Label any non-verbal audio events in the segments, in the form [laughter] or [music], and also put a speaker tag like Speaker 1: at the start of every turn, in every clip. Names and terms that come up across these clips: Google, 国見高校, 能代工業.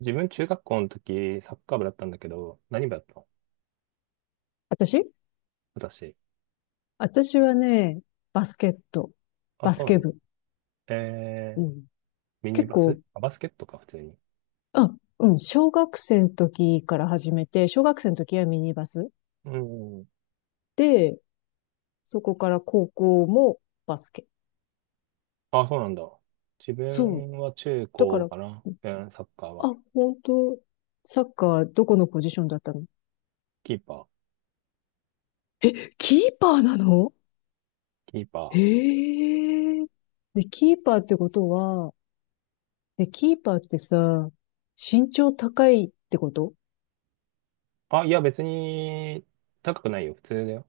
Speaker 1: 自分中学校の時、サッカー部だったんだけど、何部だったの？
Speaker 2: 私
Speaker 1: 私。
Speaker 2: 私はね、バスケット、
Speaker 1: あ、
Speaker 2: バ
Speaker 1: そ
Speaker 2: ス
Speaker 1: う
Speaker 2: ケ
Speaker 1: なんだ。
Speaker 2: 部。
Speaker 1: え
Speaker 2: う
Speaker 1: ー、
Speaker 2: ん。
Speaker 1: ミニ
Speaker 2: 結
Speaker 1: バス、
Speaker 2: 構、
Speaker 1: あ、バスケットか、普通に。
Speaker 2: あ、うん、小学生の時から始めて、小学生の時はミニバス。
Speaker 1: うん。
Speaker 2: で、そこから高校もバスケ。
Speaker 1: あ、そうなんだ。自
Speaker 2: そう。
Speaker 1: 分は中
Speaker 2: だか
Speaker 1: 高
Speaker 2: ら、
Speaker 1: かな。うん、サッカー
Speaker 2: あ、
Speaker 1: は。
Speaker 2: 本当、サッカーどこのポジションだったの？
Speaker 1: キーパー。
Speaker 2: キーパーなの？
Speaker 1: キーパ
Speaker 2: へえ。で、キーパーってことは、で、キーパーってさ、身長高いってこと？
Speaker 1: ー。あ、いや、別に、高くないよ。普通だよ。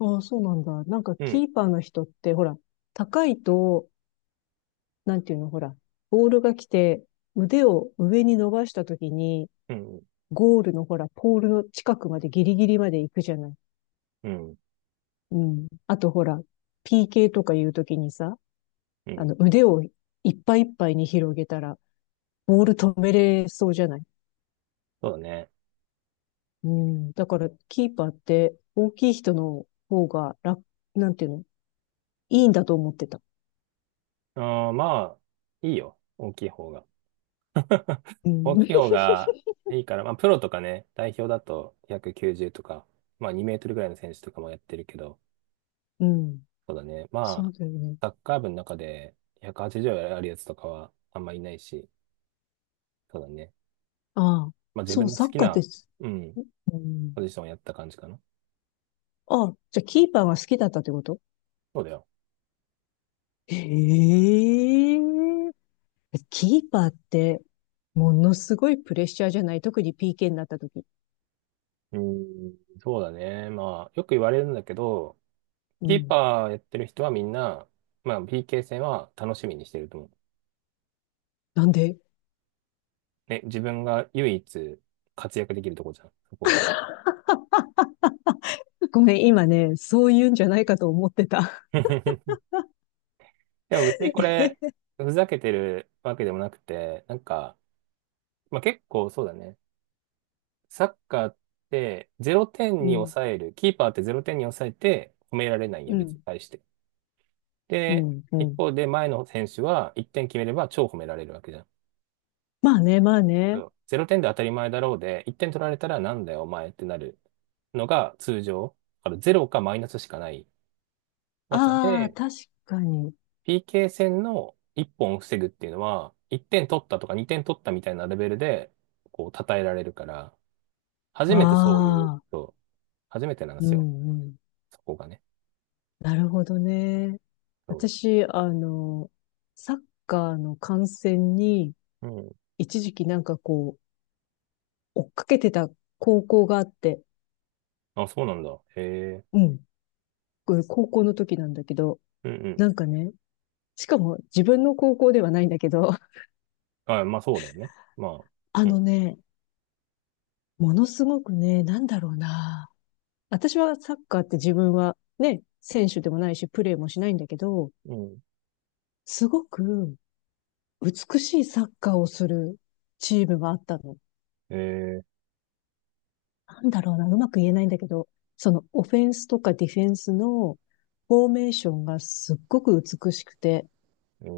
Speaker 2: ああ、そうなんだ。なんか、
Speaker 1: うん。
Speaker 2: キーパーの人って、ほら、高いと、なんていうの、ほら、ボールが来て、腕を上に伸ばしたときに、
Speaker 1: うん。
Speaker 2: ゴールのほら、ポールの近くまでギリギリまで行くじゃない。
Speaker 1: うん。
Speaker 2: うん。あとほら、PK とかいうときにさ、
Speaker 1: う
Speaker 2: あ
Speaker 1: ん。
Speaker 2: の、腕をいっぱいいっぱいに広げたら、ボール止めれそうじゃない。
Speaker 1: そうだね。
Speaker 2: うん。だから、キーパーって、大きい人の方が楽、なんていうの、いいんだと思ってた。
Speaker 1: あー、まあ、いいよ。大きい方が。
Speaker 2: う
Speaker 1: 大
Speaker 2: ん。
Speaker 1: きい方
Speaker 2: [laughs]
Speaker 1: がいいから、まあ、プロとかね、代表だと190とか、まあ、2メートルぐらいの選手とかもやってるけど、
Speaker 2: うん。
Speaker 1: そうだね。ま
Speaker 2: そう
Speaker 1: あ、
Speaker 2: だよね。
Speaker 1: サッカー部の中で180あるやつとかはあんまいないし、そうだね。
Speaker 2: ああ、
Speaker 1: まあ、自
Speaker 2: そ
Speaker 1: 分
Speaker 2: う、
Speaker 1: の好
Speaker 2: サッ
Speaker 1: き
Speaker 2: カーで
Speaker 1: な、
Speaker 2: す。
Speaker 1: うん、
Speaker 2: うん。
Speaker 1: ポジションをやった感じかな。
Speaker 2: ああ、じゃあキーパーが好きだったってこと？
Speaker 1: そうだよ。
Speaker 2: ええ、キーパーって、ものすごいプレッシャーじゃない、特に PK になった時。
Speaker 1: うん、そうだね。まあ、よく言われるんだけど、
Speaker 2: う
Speaker 1: キー
Speaker 2: ん。
Speaker 1: パーやってる人はみんな、まあ、PK 戦は楽しみにしてると思う。
Speaker 2: なんで？
Speaker 1: ね、自分が唯一活躍できるとこじゃん、そこが。
Speaker 2: ごめん、今ね、そういうんじゃないかと思ってた。
Speaker 1: [laughs] でも別にこれ、
Speaker 2: [laughs] え、
Speaker 1: ふざけてるわけでもなくて、なんか、まあ、結構そうだね。サッカーってゼロ点
Speaker 2: う
Speaker 1: に
Speaker 2: ん、
Speaker 1: 抑える。キーパーってゼロ点に抑えて褒められない
Speaker 2: う
Speaker 1: よ、別に
Speaker 2: ん、
Speaker 1: 対して。
Speaker 2: う
Speaker 1: で、
Speaker 2: ん、う
Speaker 1: 一
Speaker 2: ん。
Speaker 1: 方で前の選手は1点決めれば超褒められるわけじゃん。
Speaker 2: まあね、まあ
Speaker 1: そ
Speaker 2: ね。
Speaker 1: う、0点で当たり前だろうで、1点取られたらなんだよ、お前ってなるのが通常。だからゼロかマイナスしかない中
Speaker 2: ああ、
Speaker 1: で、
Speaker 2: 確かに。
Speaker 1: PK 戦の1本を防ぐっていうのは、1点取ったとか2点取ったみたいなレベルで、こう、称えられるから、初めてそういう、
Speaker 2: ああ、
Speaker 1: そう、初めてなんで
Speaker 2: う
Speaker 1: すよ。
Speaker 2: ん、うん。
Speaker 1: そこがね。
Speaker 2: なるほどね。
Speaker 1: そ
Speaker 2: 私、あの、サッカーの観戦に、
Speaker 1: う。うん。
Speaker 2: 一時期なんかこう、追っかけてた高校があって、
Speaker 1: あ、そうなんだ。へえ。
Speaker 2: うん、これ高校の時なんだけど、
Speaker 1: うんうん。
Speaker 2: なんかね、しかも自分の高校ではないんだけど、[laughs]
Speaker 1: あ、まあそうだよね。ま
Speaker 2: あ
Speaker 1: あ、う
Speaker 2: の
Speaker 1: ん。
Speaker 2: ね、ものすごくね、なんだろうな。私はサッカーって、自分はね、選手でもないし、プレーもしないんだけど、
Speaker 1: うん。
Speaker 2: すごく美しいサッカーをするチームがあったの。
Speaker 1: え
Speaker 2: なんだろうな、うまく言えないんだけど、そのオフェンスとかディフェンスのフォーメーションがすっごく美しくて、
Speaker 1: ー、え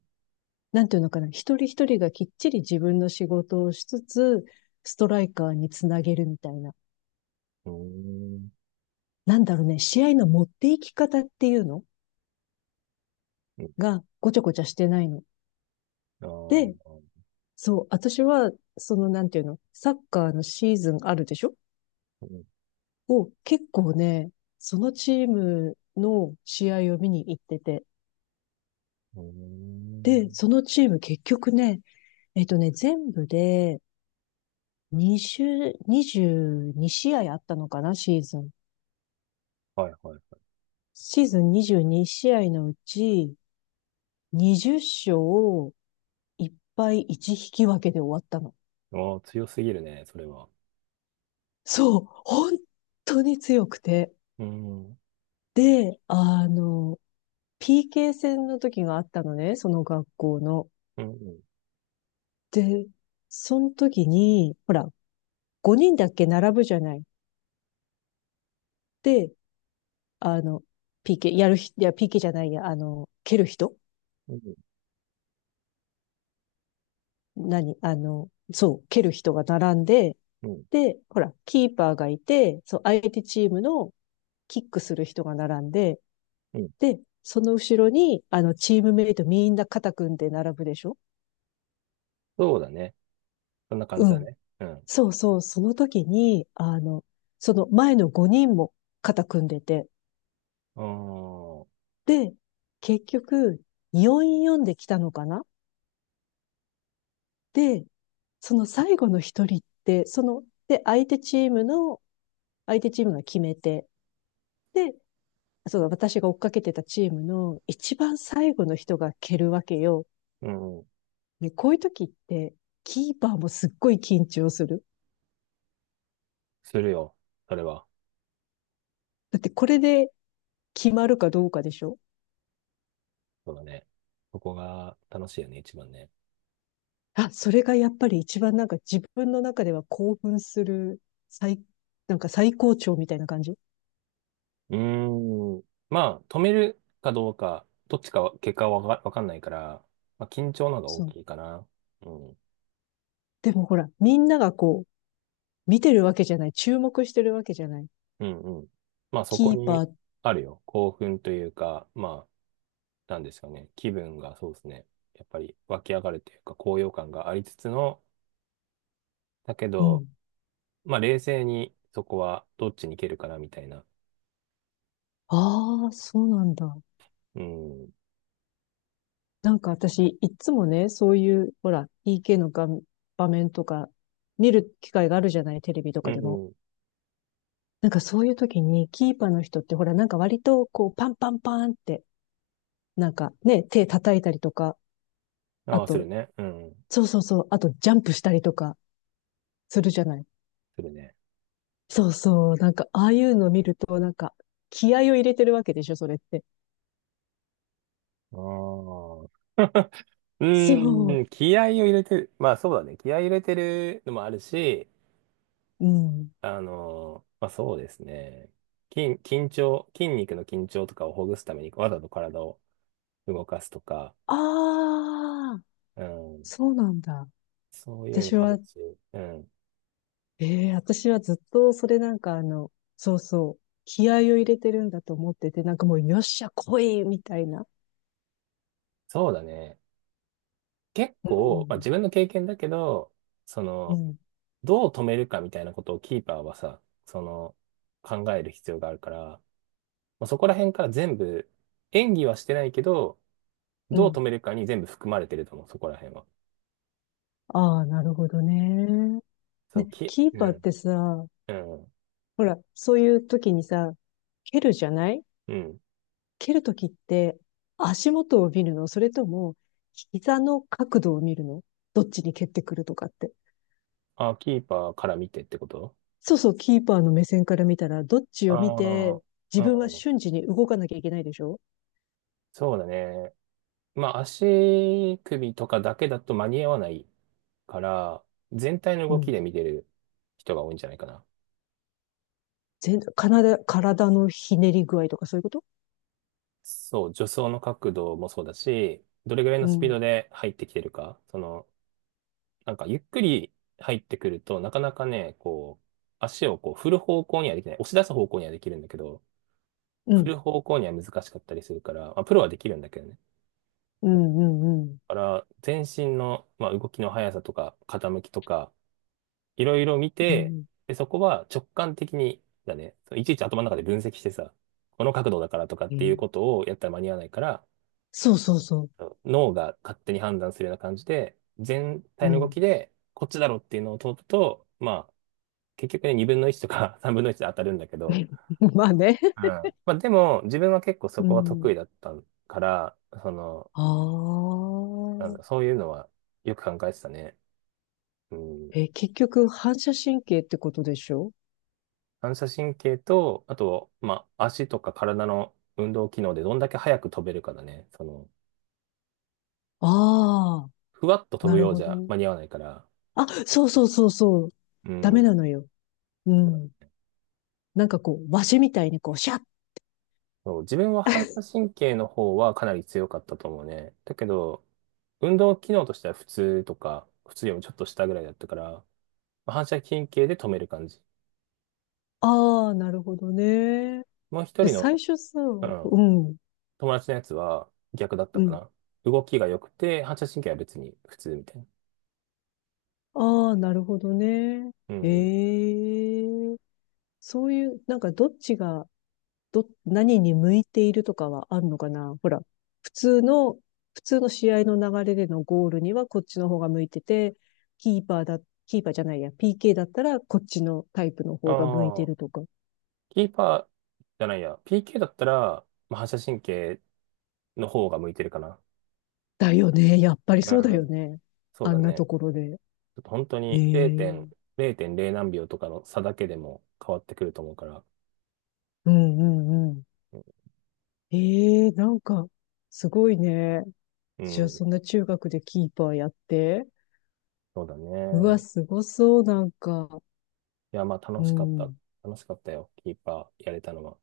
Speaker 1: ー、
Speaker 2: なんていうのかな、一人一人がきっちり自分の仕事をしつつ、ストライカーにつなげるみたいな。
Speaker 1: うーん。
Speaker 2: なんだろうね、試合の持っていき方っていうの
Speaker 1: うん。
Speaker 2: がごちゃごちゃしてないの。
Speaker 1: あ
Speaker 2: で、
Speaker 1: ー、
Speaker 2: そう、私は、そのなんていうの、サッカーのシーズンあるでしょ？
Speaker 1: うん。
Speaker 2: を結構ね、そのチームの試合を見に行ってて、
Speaker 1: うーん。
Speaker 2: で、そのチーム結局ね、えっとね、全部で20、22試合あったのかな、シーズン。
Speaker 1: はいはいはい。
Speaker 2: シーズン22試合のうち、20勝を1敗1引き分けで終わったの。
Speaker 1: ああ、強すぎるね、それは。
Speaker 2: そう、本当に強くて。
Speaker 1: うん。うん
Speaker 2: で、あの、PK 戦の時があったのね、その学校の。
Speaker 1: うん。
Speaker 2: で、その時に、ほら、5人だっけ並ぶじゃない。で、あの、PK、やるひ、いや、PK じゃないや、あの、蹴る人、
Speaker 1: うん。
Speaker 2: 何あの、そう、蹴る人が並んで、
Speaker 1: うん。
Speaker 2: で、ほら、キーパーがいて、そう、相手チームのキックする人が並んで、
Speaker 1: うん、
Speaker 2: で、その後ろに、あの、チームメイトみんな肩組んで並ぶでしょ？
Speaker 1: そうだね。そんな感
Speaker 2: う
Speaker 1: じだ
Speaker 2: ん。
Speaker 1: ね。うん。
Speaker 2: そうそう、その時に、あの、その前の5人も肩組んでて、
Speaker 1: う
Speaker 2: で、結局、4-4で来たのかな？で、その最後の一人って、その、で、相手チームが決めて、で、その私が追っかけてたチームの一番最後の人が蹴るわけよ。
Speaker 1: ーん。うん。
Speaker 2: ね、こういう時って、キーパーもすっごい緊張する。
Speaker 1: するよ。それは。
Speaker 2: だってこれで決まるかどうかでしょ？
Speaker 1: そうだね。そこが楽しいよね、一番ね。
Speaker 2: あ、それがやっぱり一番なんか自分の中では興奮する、最、なんか最高潮みたいな感じ。
Speaker 1: うーん。まあ、止めるかどうか、どっちかは、結果はわかんないから、まあ、緊張の方が大
Speaker 2: そう。
Speaker 1: きいかな。うん。
Speaker 2: でもほら、みんながこう、見てるわけじゃない。注目してるわけじゃない。
Speaker 1: うんうん。まあ、そこ
Speaker 2: キーパ
Speaker 1: に
Speaker 2: ー、
Speaker 1: あるよ。興奮というか、まあ、なんですかね。気分がそうですね。やっぱり湧き上がるというか、高揚感がありつつの、だけ
Speaker 2: うん。
Speaker 1: ど、まあ、冷静にそこはどっちに行けるかな、みたいな。
Speaker 2: ああ、そうなんだ。
Speaker 1: うん。
Speaker 2: なんか私、いつもね、そういう、ほら、PK の画、場面とか、見る機会があるじゃない、テレビと
Speaker 1: う
Speaker 2: かでも。
Speaker 1: ん。
Speaker 2: なんかそういう時に、キーパーの人って、ほら、なんか割と、こう、パンパンパンって、なんかね、手叩いたりとか、あ
Speaker 1: ああ、する
Speaker 2: と、
Speaker 1: ね。うん。
Speaker 2: そうそうそう、あと、ジャンプしたりとか、するじゃない。
Speaker 1: するね。
Speaker 2: そうそう、なんか、ああいうの見ると、なんか、気合を入れてるわけでしょ、それって。
Speaker 1: ああ。う
Speaker 2: そう、
Speaker 1: ーん。気合を入れてる。まあそうだね。気合を入れてるのもあるし、
Speaker 2: うん。
Speaker 1: まあそうですね。緊張、筋肉の緊張とかをほぐすためにわざと体を動かすとか、
Speaker 2: ああ、
Speaker 1: うん。
Speaker 2: そうなんだ。
Speaker 1: そういうの
Speaker 2: 私
Speaker 1: もあ
Speaker 2: は、
Speaker 1: るし、うん。
Speaker 2: ええ、私はずっとそれなんかあの、そうそう、気合を入れてるんだと思ってて、なんかもうよっしゃ来いみたいな。
Speaker 1: そうだね。結
Speaker 2: う
Speaker 1: 構、まあ自
Speaker 2: ん、
Speaker 1: 分の経験だけど、そ
Speaker 2: う
Speaker 1: の、
Speaker 2: ん、
Speaker 1: どう止めるかみたいなことをキーパーはさ、その、考える必要があるから、まあ、そこら辺から全部、演技はしてないけど、
Speaker 2: う
Speaker 1: どう
Speaker 2: ん。
Speaker 1: 止めるかに全部含まれてると思う、そこら辺は。
Speaker 2: ああ、なるほどね。ね、キー
Speaker 1: う
Speaker 2: パーっ
Speaker 1: ん、
Speaker 2: てさ、
Speaker 1: うん、
Speaker 2: ほら、そういう時にさ、蹴るじゃない？
Speaker 1: うん。
Speaker 2: 蹴る時って、足元を見るの？それとも膝の角度を見るの？どっちに蹴ってくるとかって。
Speaker 1: あ、キーパーから見てってこと？
Speaker 2: そうそう、キーパーの目線から見たら、どっち
Speaker 1: あ
Speaker 2: を見
Speaker 1: あ
Speaker 2: て、自分は
Speaker 1: ー、うん、
Speaker 2: 瞬時に動かなきゃいけないでしょ？
Speaker 1: そうだね。まあ、足首とかだけだと間に合わないから、全体の
Speaker 2: う
Speaker 1: 動き
Speaker 2: ん。
Speaker 1: で見てる人が多いんじゃないかな。
Speaker 2: 全然、体のひねり具合とかそういうこと？
Speaker 1: そう、助走の角度もそうだし、どれぐらい
Speaker 2: う
Speaker 1: のスピー
Speaker 2: ん。
Speaker 1: ドで入ってきてるか、その、なんかゆっくり入ってくると、なかなかね、こう、足をこう振る方向にはできない。押し出す方向にはできるんだけど、
Speaker 2: う
Speaker 1: 振る
Speaker 2: ん。
Speaker 1: 方向には難しかったりするから、まあ、プロはできるんだけどね。
Speaker 2: うん、うん、
Speaker 1: だから、全身の、まあ、動きの速さとか、傾きとか、いろいろ見
Speaker 2: う
Speaker 1: て、
Speaker 2: ん。
Speaker 1: で、そこは直感的に、だね、そういちいち頭の中で分析してさ、この角度だからとかっ
Speaker 2: う
Speaker 1: ていう
Speaker 2: ん。
Speaker 1: ことをやったら間に合わないから、
Speaker 2: そうそうそ
Speaker 1: 脳が勝手に判断するような感じで、全
Speaker 2: う。う
Speaker 1: 体の動
Speaker 2: ん。
Speaker 1: きで、こっちだろっていうのを通ると、まあ、結局ね、2分の1とか [laughs] 3分の1で当たるんだけど、
Speaker 2: [laughs] まあね。
Speaker 1: うん。まあでも、自分は結構そ
Speaker 2: う
Speaker 1: こは得意
Speaker 2: ん。
Speaker 1: だったから、その、
Speaker 2: あ
Speaker 1: なん
Speaker 2: あ。
Speaker 1: だ、そういうのはよく考えてたね。うん。
Speaker 2: え、結局、反射神経ってことでしょ？
Speaker 1: 反射神経と、あと、まあ、足とか体の運動機能でどんだけ早く飛べるかだね。その、
Speaker 2: ああ
Speaker 1: ふわっと
Speaker 2: ー、
Speaker 1: 飛
Speaker 2: な
Speaker 1: ぶ
Speaker 2: る
Speaker 1: よう
Speaker 2: ほ
Speaker 1: じ
Speaker 2: ど
Speaker 1: ゃ
Speaker 2: ね。
Speaker 1: 間に合わないから、
Speaker 2: あ、そうそうそうそう。
Speaker 1: う
Speaker 2: ダメな
Speaker 1: ん。
Speaker 2: のよ。う
Speaker 1: そうだ、
Speaker 2: ん。なんかこう、わしみたいにこう、シャッ。
Speaker 1: そう、自分は反射神経の方はかなり強かったと思うね。だけど、運動機能としては普通とか、普通よりもちょっと下ぐらいだったから、反射神経で止める感じ。
Speaker 2: ああ、なるほどね。
Speaker 1: もう一
Speaker 2: で、
Speaker 1: 人
Speaker 2: 最
Speaker 1: の、
Speaker 2: 初さ、
Speaker 1: う
Speaker 2: う
Speaker 1: ん、
Speaker 2: ん、
Speaker 1: 友達のやつは逆だった
Speaker 2: う
Speaker 1: か
Speaker 2: ん。
Speaker 1: な。動きが良くて、反射神経は別に普通みたいな。
Speaker 2: ああ、なるほどね。
Speaker 1: うん。
Speaker 2: ええ、そういう、なんかどっちが、ど、何に向いているとかはあるのかな？ほら、普通の、普通の試合の流れでのゴールにはこっちの方が向いてて、キーパーだ、キーパーじゃないや、PK だったらこっちのタイプの
Speaker 1: あ
Speaker 2: 方が向いて
Speaker 1: あ、
Speaker 2: るとか。
Speaker 1: キーパーじゃないや。PK だったら、まあ、反射神経の方が向いてるかな。
Speaker 2: だよね。やっぱり
Speaker 1: う
Speaker 2: そうだよ
Speaker 1: ん、
Speaker 2: ね。
Speaker 1: そう
Speaker 2: あ
Speaker 1: だ
Speaker 2: んな
Speaker 1: ね。
Speaker 2: ところで。
Speaker 1: ちょっと本当
Speaker 2: え
Speaker 1: に
Speaker 2: え、
Speaker 1: 0.0何秒とかの差だけでも変わってくると思うから。
Speaker 2: うんうんうん。
Speaker 1: うん、
Speaker 2: ええ、なんか、すごいね。
Speaker 1: う
Speaker 2: じゃあ、
Speaker 1: ん、
Speaker 2: そんな中学でキーパーやって。
Speaker 1: そうだ
Speaker 2: うわ、
Speaker 1: ね。
Speaker 2: すごそう、なんか。
Speaker 1: いや、まあ
Speaker 2: う
Speaker 1: 楽しかった。
Speaker 2: ん。
Speaker 1: 楽しかったよ。キーパーやれたのは。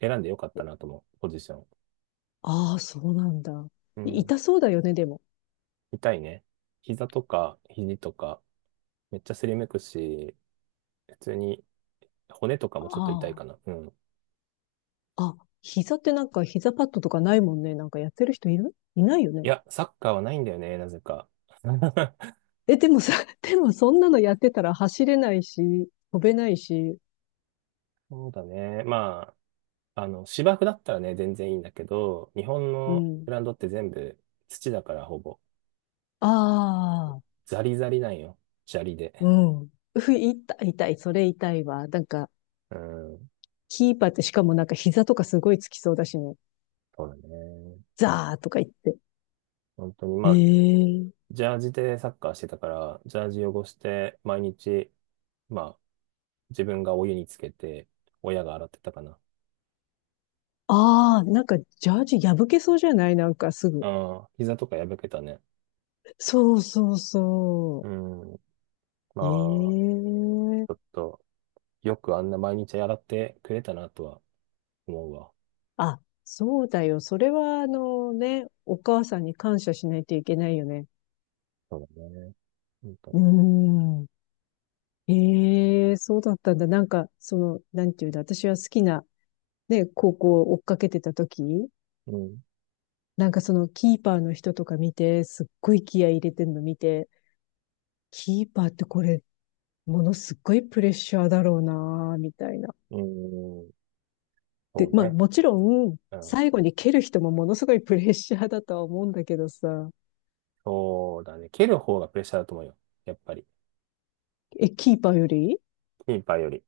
Speaker 1: 選んでよかったなと思う、ポジション。
Speaker 2: ああ、そうなんだ。
Speaker 1: う
Speaker 2: い、
Speaker 1: ん。
Speaker 2: 痛そうだよね、でも。
Speaker 1: 痛いね。膝とか肘とか、めっちゃすりむくし、普通に骨とかもちょっと痛
Speaker 2: あ
Speaker 1: いかな。うん。
Speaker 2: あ。あ、膝ってなんか膝パッドとかないもんね。なんかやってる人いる、いないよね。
Speaker 1: いや、サッカーはないんだよね、なぜか。[laughs]
Speaker 2: え、でもさ、[laughs] でもそんなのやってたら走れないし、飛べないし。
Speaker 1: そうだね。まあ、あの、芝生だったらね、全然いいんだけど、日本
Speaker 2: う
Speaker 1: の
Speaker 2: ん。
Speaker 1: グラウンドって全部土だからほぼ、
Speaker 2: ああ、
Speaker 1: ザリザリなんよ。砂利
Speaker 2: う
Speaker 1: で。
Speaker 2: ん。ふ、痛い、痛い、それ痛いわ。なんか、
Speaker 1: うん、
Speaker 2: キーパーってしかもなんか膝とかすごいつきそうだしね。
Speaker 1: そうだね。
Speaker 2: ザーとか言って。
Speaker 1: 本当に、まあ、
Speaker 2: ええ、
Speaker 1: ジャージでサッカーしてたから、ジャージ汚して、毎日、まあ、自分がお湯につけて、親が洗ってたかな。
Speaker 2: ああ、なんかジャージ破けそうじゃない？なんかすぐ。
Speaker 1: ああ、膝とか破けたね。
Speaker 2: そうそう
Speaker 1: う
Speaker 2: そ
Speaker 1: ん。まあ、ち
Speaker 2: う。
Speaker 1: ょ
Speaker 2: ええ、
Speaker 1: っと、よくあんな毎日洗ってくれたなとは思うわ。
Speaker 2: あ、そうだよ。それはあのね、お母さんに感謝しないといけないよね。
Speaker 1: そうだね。本当
Speaker 2: うー
Speaker 1: に。
Speaker 2: ん。ええ、そうだったんだ。なんか、その、なんていうんだ、私は好きなね、高校を追っかけてた時、
Speaker 1: うん。
Speaker 2: なんかそのキーパーの人とか見て、すっごい気合い入れてんの見て、キーパーってこれ、ものすっごいプレッシャーだろうな、みたいな。
Speaker 1: うん。
Speaker 2: で、
Speaker 1: そう
Speaker 2: まあ
Speaker 1: ね。
Speaker 2: もちろん、
Speaker 1: うん。
Speaker 2: 最後に蹴る人もものすごいプレッシャーだとは思うんだけどさ、
Speaker 1: そうだね。蹴る方がプレッシャーだと思うよ。やっぱり。
Speaker 2: え、キーパーより？
Speaker 1: キーパーより。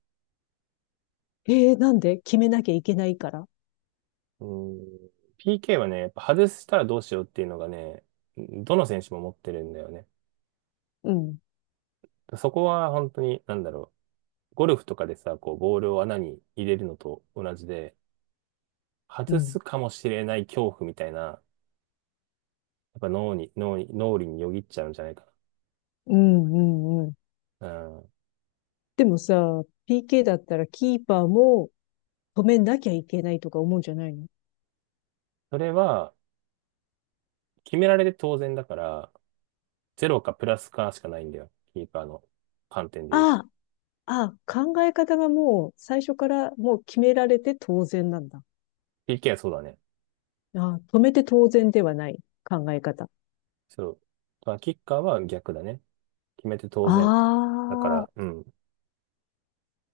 Speaker 2: えー、なんで？決めなきゃいけないから？
Speaker 1: うん。PK はね、やっぱ外したらどうしようっていうのがね、どの選手も持ってるんだよね。
Speaker 2: うん、
Speaker 1: そこは本当に、なんだろ、ゴルフとかでさ、こう、ボールを穴に入れるのと同じで、
Speaker 2: う
Speaker 1: 外
Speaker 2: ん、
Speaker 1: すかもしれない恐怖みたいな、やっぱ脳裏によぎっちゃうんじゃないか
Speaker 2: うん、うん、うん。
Speaker 1: な。うん。
Speaker 2: でもさ、PK だったらキーパーも止めなきゃいけないとか思うんじゃないの？
Speaker 1: それは、決められて当然だから、ゼロかプラスかしかないんだよ。キーパーの観点で言うと。
Speaker 2: ああ、ああ、考え方がもう最初からもう決められて当然なんだ。
Speaker 1: PK はそうだね。
Speaker 2: ああ、止めて当然ではない考え方。
Speaker 1: そう。まあ、キッカーは逆だね。決めて当然。だか
Speaker 2: ああ、
Speaker 1: ら、うん。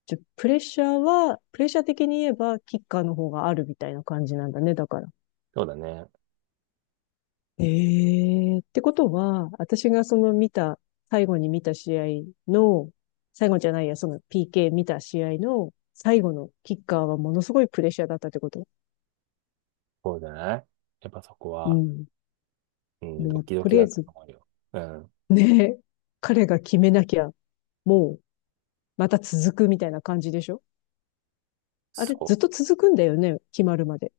Speaker 2: じゃ、プレッシャーは、プレッシャー的に言えば、キッカーの方があるみたいな感じなんだね、だから。
Speaker 1: そうだね。
Speaker 2: ええってことは、私がその見た、最後に見た試合の、最後じゃないや、その PK 見た試合の最後のキッカーはものすごいプレッシャーだったってこと。
Speaker 1: そうじゃない？やっぱそこ
Speaker 2: う
Speaker 1: は、
Speaker 2: ん。
Speaker 1: うん、
Speaker 2: も
Speaker 1: ド
Speaker 2: う、
Speaker 1: キド
Speaker 2: と
Speaker 1: キ
Speaker 2: りあ
Speaker 1: だ
Speaker 2: え
Speaker 1: った
Speaker 2: ず、
Speaker 1: と思うよ。うん。
Speaker 2: ね、彼が決めなきゃ、もう、また続くみたいな感じでしょ？あ
Speaker 1: そ
Speaker 2: れ、ずっ
Speaker 1: う。
Speaker 2: と続くんだよね、決まるまで。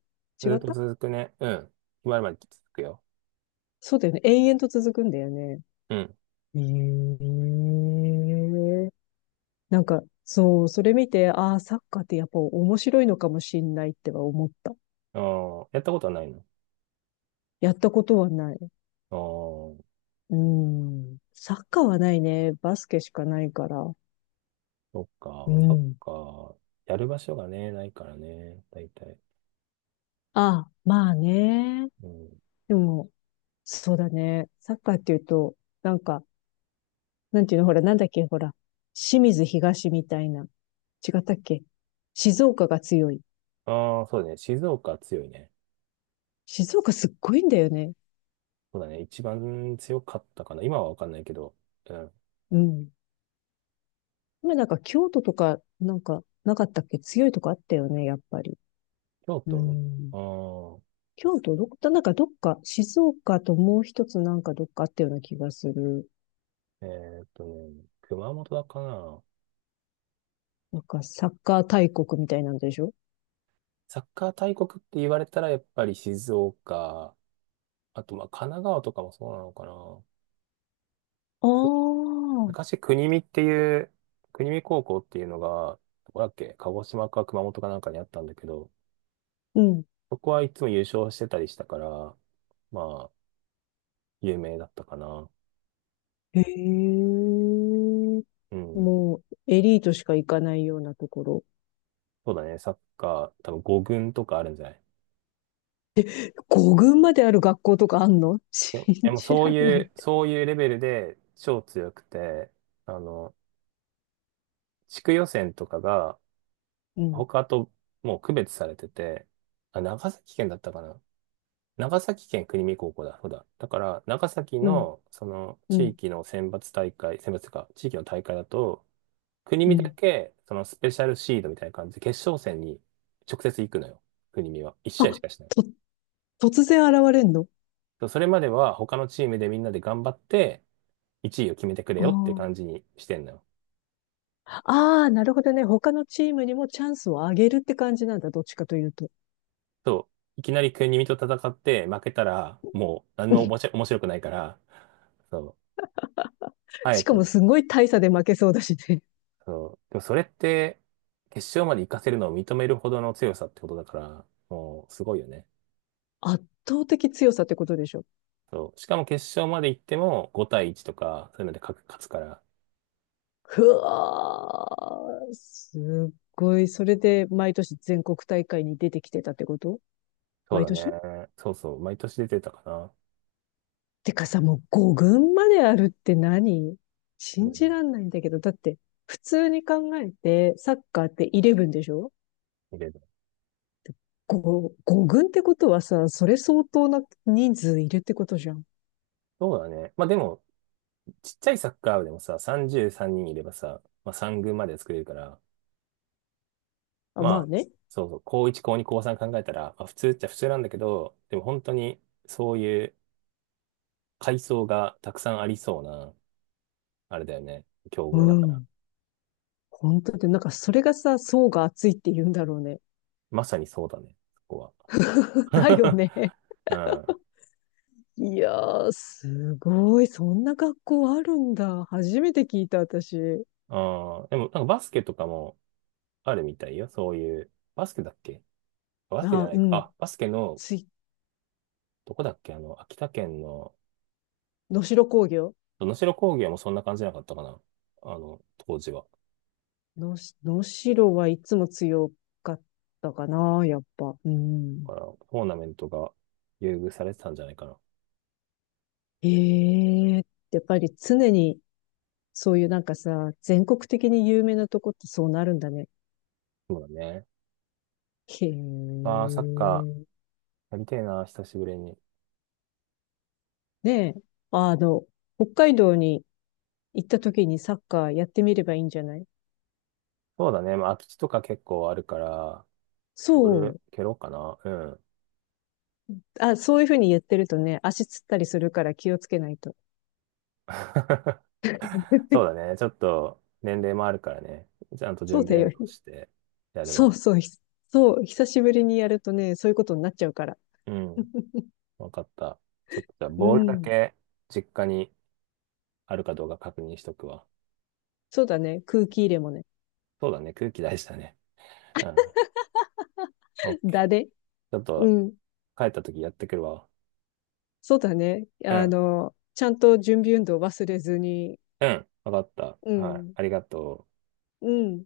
Speaker 2: 違
Speaker 1: ずっ
Speaker 2: っ
Speaker 1: と
Speaker 2: た。
Speaker 1: 続くね。うん。決まるまで続くよ。
Speaker 2: そうだよね。延々と続くんだよね。
Speaker 1: うん。
Speaker 2: ええ、なんか、そう、それ見て、ああ、サッカーってやっぱ面白いのかもしんないっては思った。
Speaker 1: あー、やったことはないの？
Speaker 2: やったことはない。
Speaker 1: ああ、
Speaker 2: うん。サッカーはないね。バスケしかないから。
Speaker 1: そっか。
Speaker 2: う
Speaker 1: まあサッ
Speaker 2: ん。
Speaker 1: カー、やる場所がね、ないからね、大体。
Speaker 2: ああ、まあね。
Speaker 1: うん。
Speaker 2: でも、そうだね。サッカーっていうと、なんか、なんていうの、ほら、なんだっけ、ほら、清水東みたいな。違ったっけ？静岡が強い。
Speaker 1: ああ、そうだね。静岡強いね。
Speaker 2: 静岡すっごいんだよね。
Speaker 1: そうだね。一番強かったかな。今はわかんないけど。うん。
Speaker 2: うん。今なんか京都とか、なんか、なかったっけ？強いとこあったよね、やっぱり。
Speaker 1: 京
Speaker 2: う
Speaker 1: 都、
Speaker 2: ん。
Speaker 1: ああー、
Speaker 2: 京都どこだ、なんかどっか、静岡ともう一つなんかどっかあったような気がする。
Speaker 1: ね、熊本だかな。
Speaker 2: なんかサッカー大国みたいなんでしょ？
Speaker 1: サッカー大国って言われたら、やっぱり静岡、あと、まあ、神奈川とかもそうなのかな。
Speaker 2: ああ、
Speaker 1: 昔、国見高校っていうのが、どこだっけ、鹿児島か熊本かなんかにあったんだけど、
Speaker 2: うん。
Speaker 1: そこはいつも優勝してたりしたから、まあ、有名だったかな。
Speaker 2: へえ。
Speaker 1: うん。
Speaker 2: もう、エリートしか行かないようなところ。
Speaker 1: そうだね、サッカー、多分5軍とかあるんじゃない？
Speaker 2: 五軍まである学校とかあんの？ [laughs]
Speaker 1: で
Speaker 2: 信
Speaker 1: でも
Speaker 2: じ
Speaker 1: そう
Speaker 2: らん
Speaker 1: い
Speaker 2: ないっ
Speaker 1: う、
Speaker 2: て。
Speaker 1: そういうレベルで超強くて、あの、地区予選とかが、
Speaker 2: うん、
Speaker 1: 他ともう区別されてて、あ、長崎県だったかな。長崎県国見高校だ、そうだ。だから、長崎
Speaker 2: うん、
Speaker 1: の、その、
Speaker 2: う
Speaker 1: 地
Speaker 2: ん、
Speaker 1: 域の選抜大会、選抜というか、地域の大会だと、国
Speaker 2: う
Speaker 1: 見だ
Speaker 2: ん。
Speaker 1: け、スペシャルシードみたいな感じで、決勝戦に直接行くのよ。国見は。1
Speaker 2: あ、
Speaker 1: 試合しかしない。
Speaker 2: と、突然現れんの？
Speaker 1: そう。それまでは、他のチームでみんなで頑張って、1位を決めてくれ
Speaker 2: あ
Speaker 1: よって感じ
Speaker 2: あ、
Speaker 1: にしてんのよ。
Speaker 2: ああ、なるほどね。他のチームにもチャンスをあげるって感じなんだ。どっちかというと。
Speaker 1: そう。いきなり国見と戦って、負けたら、もう、何もおも
Speaker 2: [laughs]
Speaker 1: し面白くないから、そう。あ
Speaker 2: し
Speaker 1: え
Speaker 2: か
Speaker 1: て
Speaker 2: も
Speaker 1: ね。
Speaker 2: すごい大差で負けそうだしね。
Speaker 1: そう。でもそれって、決勝まで行かせるのを認めるほどの強さってことだから、もうすごいよね。
Speaker 2: 圧倒的強さってことでしょ。
Speaker 1: そう。しかも決勝まで行っても5対1とか、そういうので勝つから。
Speaker 2: ふわー。すっごい。それで毎年全国大会に出てきてたってこと？
Speaker 1: そう
Speaker 2: 毎
Speaker 1: だ
Speaker 2: 年。
Speaker 1: ね。そうそう。毎年出てたかな。
Speaker 2: てかさ、もう5軍まであるって何？
Speaker 1: うん。
Speaker 2: 信じらんないんだけど。だって、普通に考えて、サッカーってイレブンでしょ？
Speaker 1: 見れる。
Speaker 2: 5、5軍ってことはさ、それ相当な人数いるってことじゃん。
Speaker 1: そうだね。まあでも、ちっちゃいサッカー部でもさ、33人いればさ、まあ3軍まで作れるから、
Speaker 2: あ、まあ
Speaker 1: まあ、
Speaker 2: ね。
Speaker 1: そうそう、高1、高2、高3考えたら、まあ普通っちゃ普通なんだけど、でも本当にそういう階層がたくさんありそうな、あれだよね。競
Speaker 2: う
Speaker 1: 合だから。
Speaker 2: ん。本当で、なんかそれがさ、層が厚いって言うんだろうね。
Speaker 1: まさにそうだね、そこは。
Speaker 2: [laughs] だよ
Speaker 1: [laughs]
Speaker 2: ね。
Speaker 1: うん。
Speaker 2: いやー、すごい。そんな学校あるんだ。初めて聞いた、私。
Speaker 1: あーでも、なんかバスケとかもあるみたいよ。そういう、バスケだっけ？バスケじゃ
Speaker 2: あ、
Speaker 1: な
Speaker 2: う
Speaker 1: いか。
Speaker 2: ん。
Speaker 1: あ、バスケの、
Speaker 2: つい、
Speaker 1: どこだっけ秋田県の、
Speaker 2: 能代工業。
Speaker 1: 能代工業もそんな感じじゃなかったかな。当時は。
Speaker 2: のし、能代はいつも強かったかな、やっぱ。うん。
Speaker 1: だから、トーナメントが優遇されてたんじゃないかな。
Speaker 2: ええ、やっぱり常に、そういうなんかさ、全国的に有名なとこってそうなるんだね。
Speaker 1: そうだね。
Speaker 2: へ
Speaker 1: まあ、サッカ
Speaker 2: え。
Speaker 1: ーやりてえな、久しぶりに。
Speaker 2: ねえ、あの、北海道に行った時にサッカーやってみればいいんじゃない？
Speaker 1: そうだね。まあ、空き地とか結構あるから、
Speaker 2: そ
Speaker 1: 俺、
Speaker 2: う。
Speaker 1: 蹴ろうかな。うん。
Speaker 2: あ、そういうふうにやってるとね、足つったりするから気をつけないと。
Speaker 1: [laughs] そうだね。ちょっと年齢もあるからね。ちゃんと
Speaker 2: そう
Speaker 1: 準
Speaker 2: だ
Speaker 1: 備運
Speaker 2: よ。
Speaker 1: 動してやれ
Speaker 2: そう
Speaker 1: ば。
Speaker 2: そう。ひ、そう。久しぶりにやるとね、そういうことになっちゃうから。
Speaker 1: うん。わかった。ちょっとじゃあ、
Speaker 2: う
Speaker 1: ボールだ
Speaker 2: ん。
Speaker 1: け実家にあるかどうか確認しとくわ。
Speaker 2: そうだね。空気入れもね。
Speaker 1: そうだね。空気大事だね。うん。オッケ
Speaker 2: だ
Speaker 1: ー。
Speaker 2: で。
Speaker 1: ちょっ
Speaker 2: う
Speaker 1: と
Speaker 2: ん。
Speaker 1: 帰った時やってくるわ。
Speaker 2: そうだね。
Speaker 1: う
Speaker 2: あ
Speaker 1: ん。
Speaker 2: の、ちゃんと準備運動忘れずに。
Speaker 1: うん。わかっ
Speaker 2: う
Speaker 1: た。はい。
Speaker 2: ん。
Speaker 1: ありがとう。
Speaker 2: うん。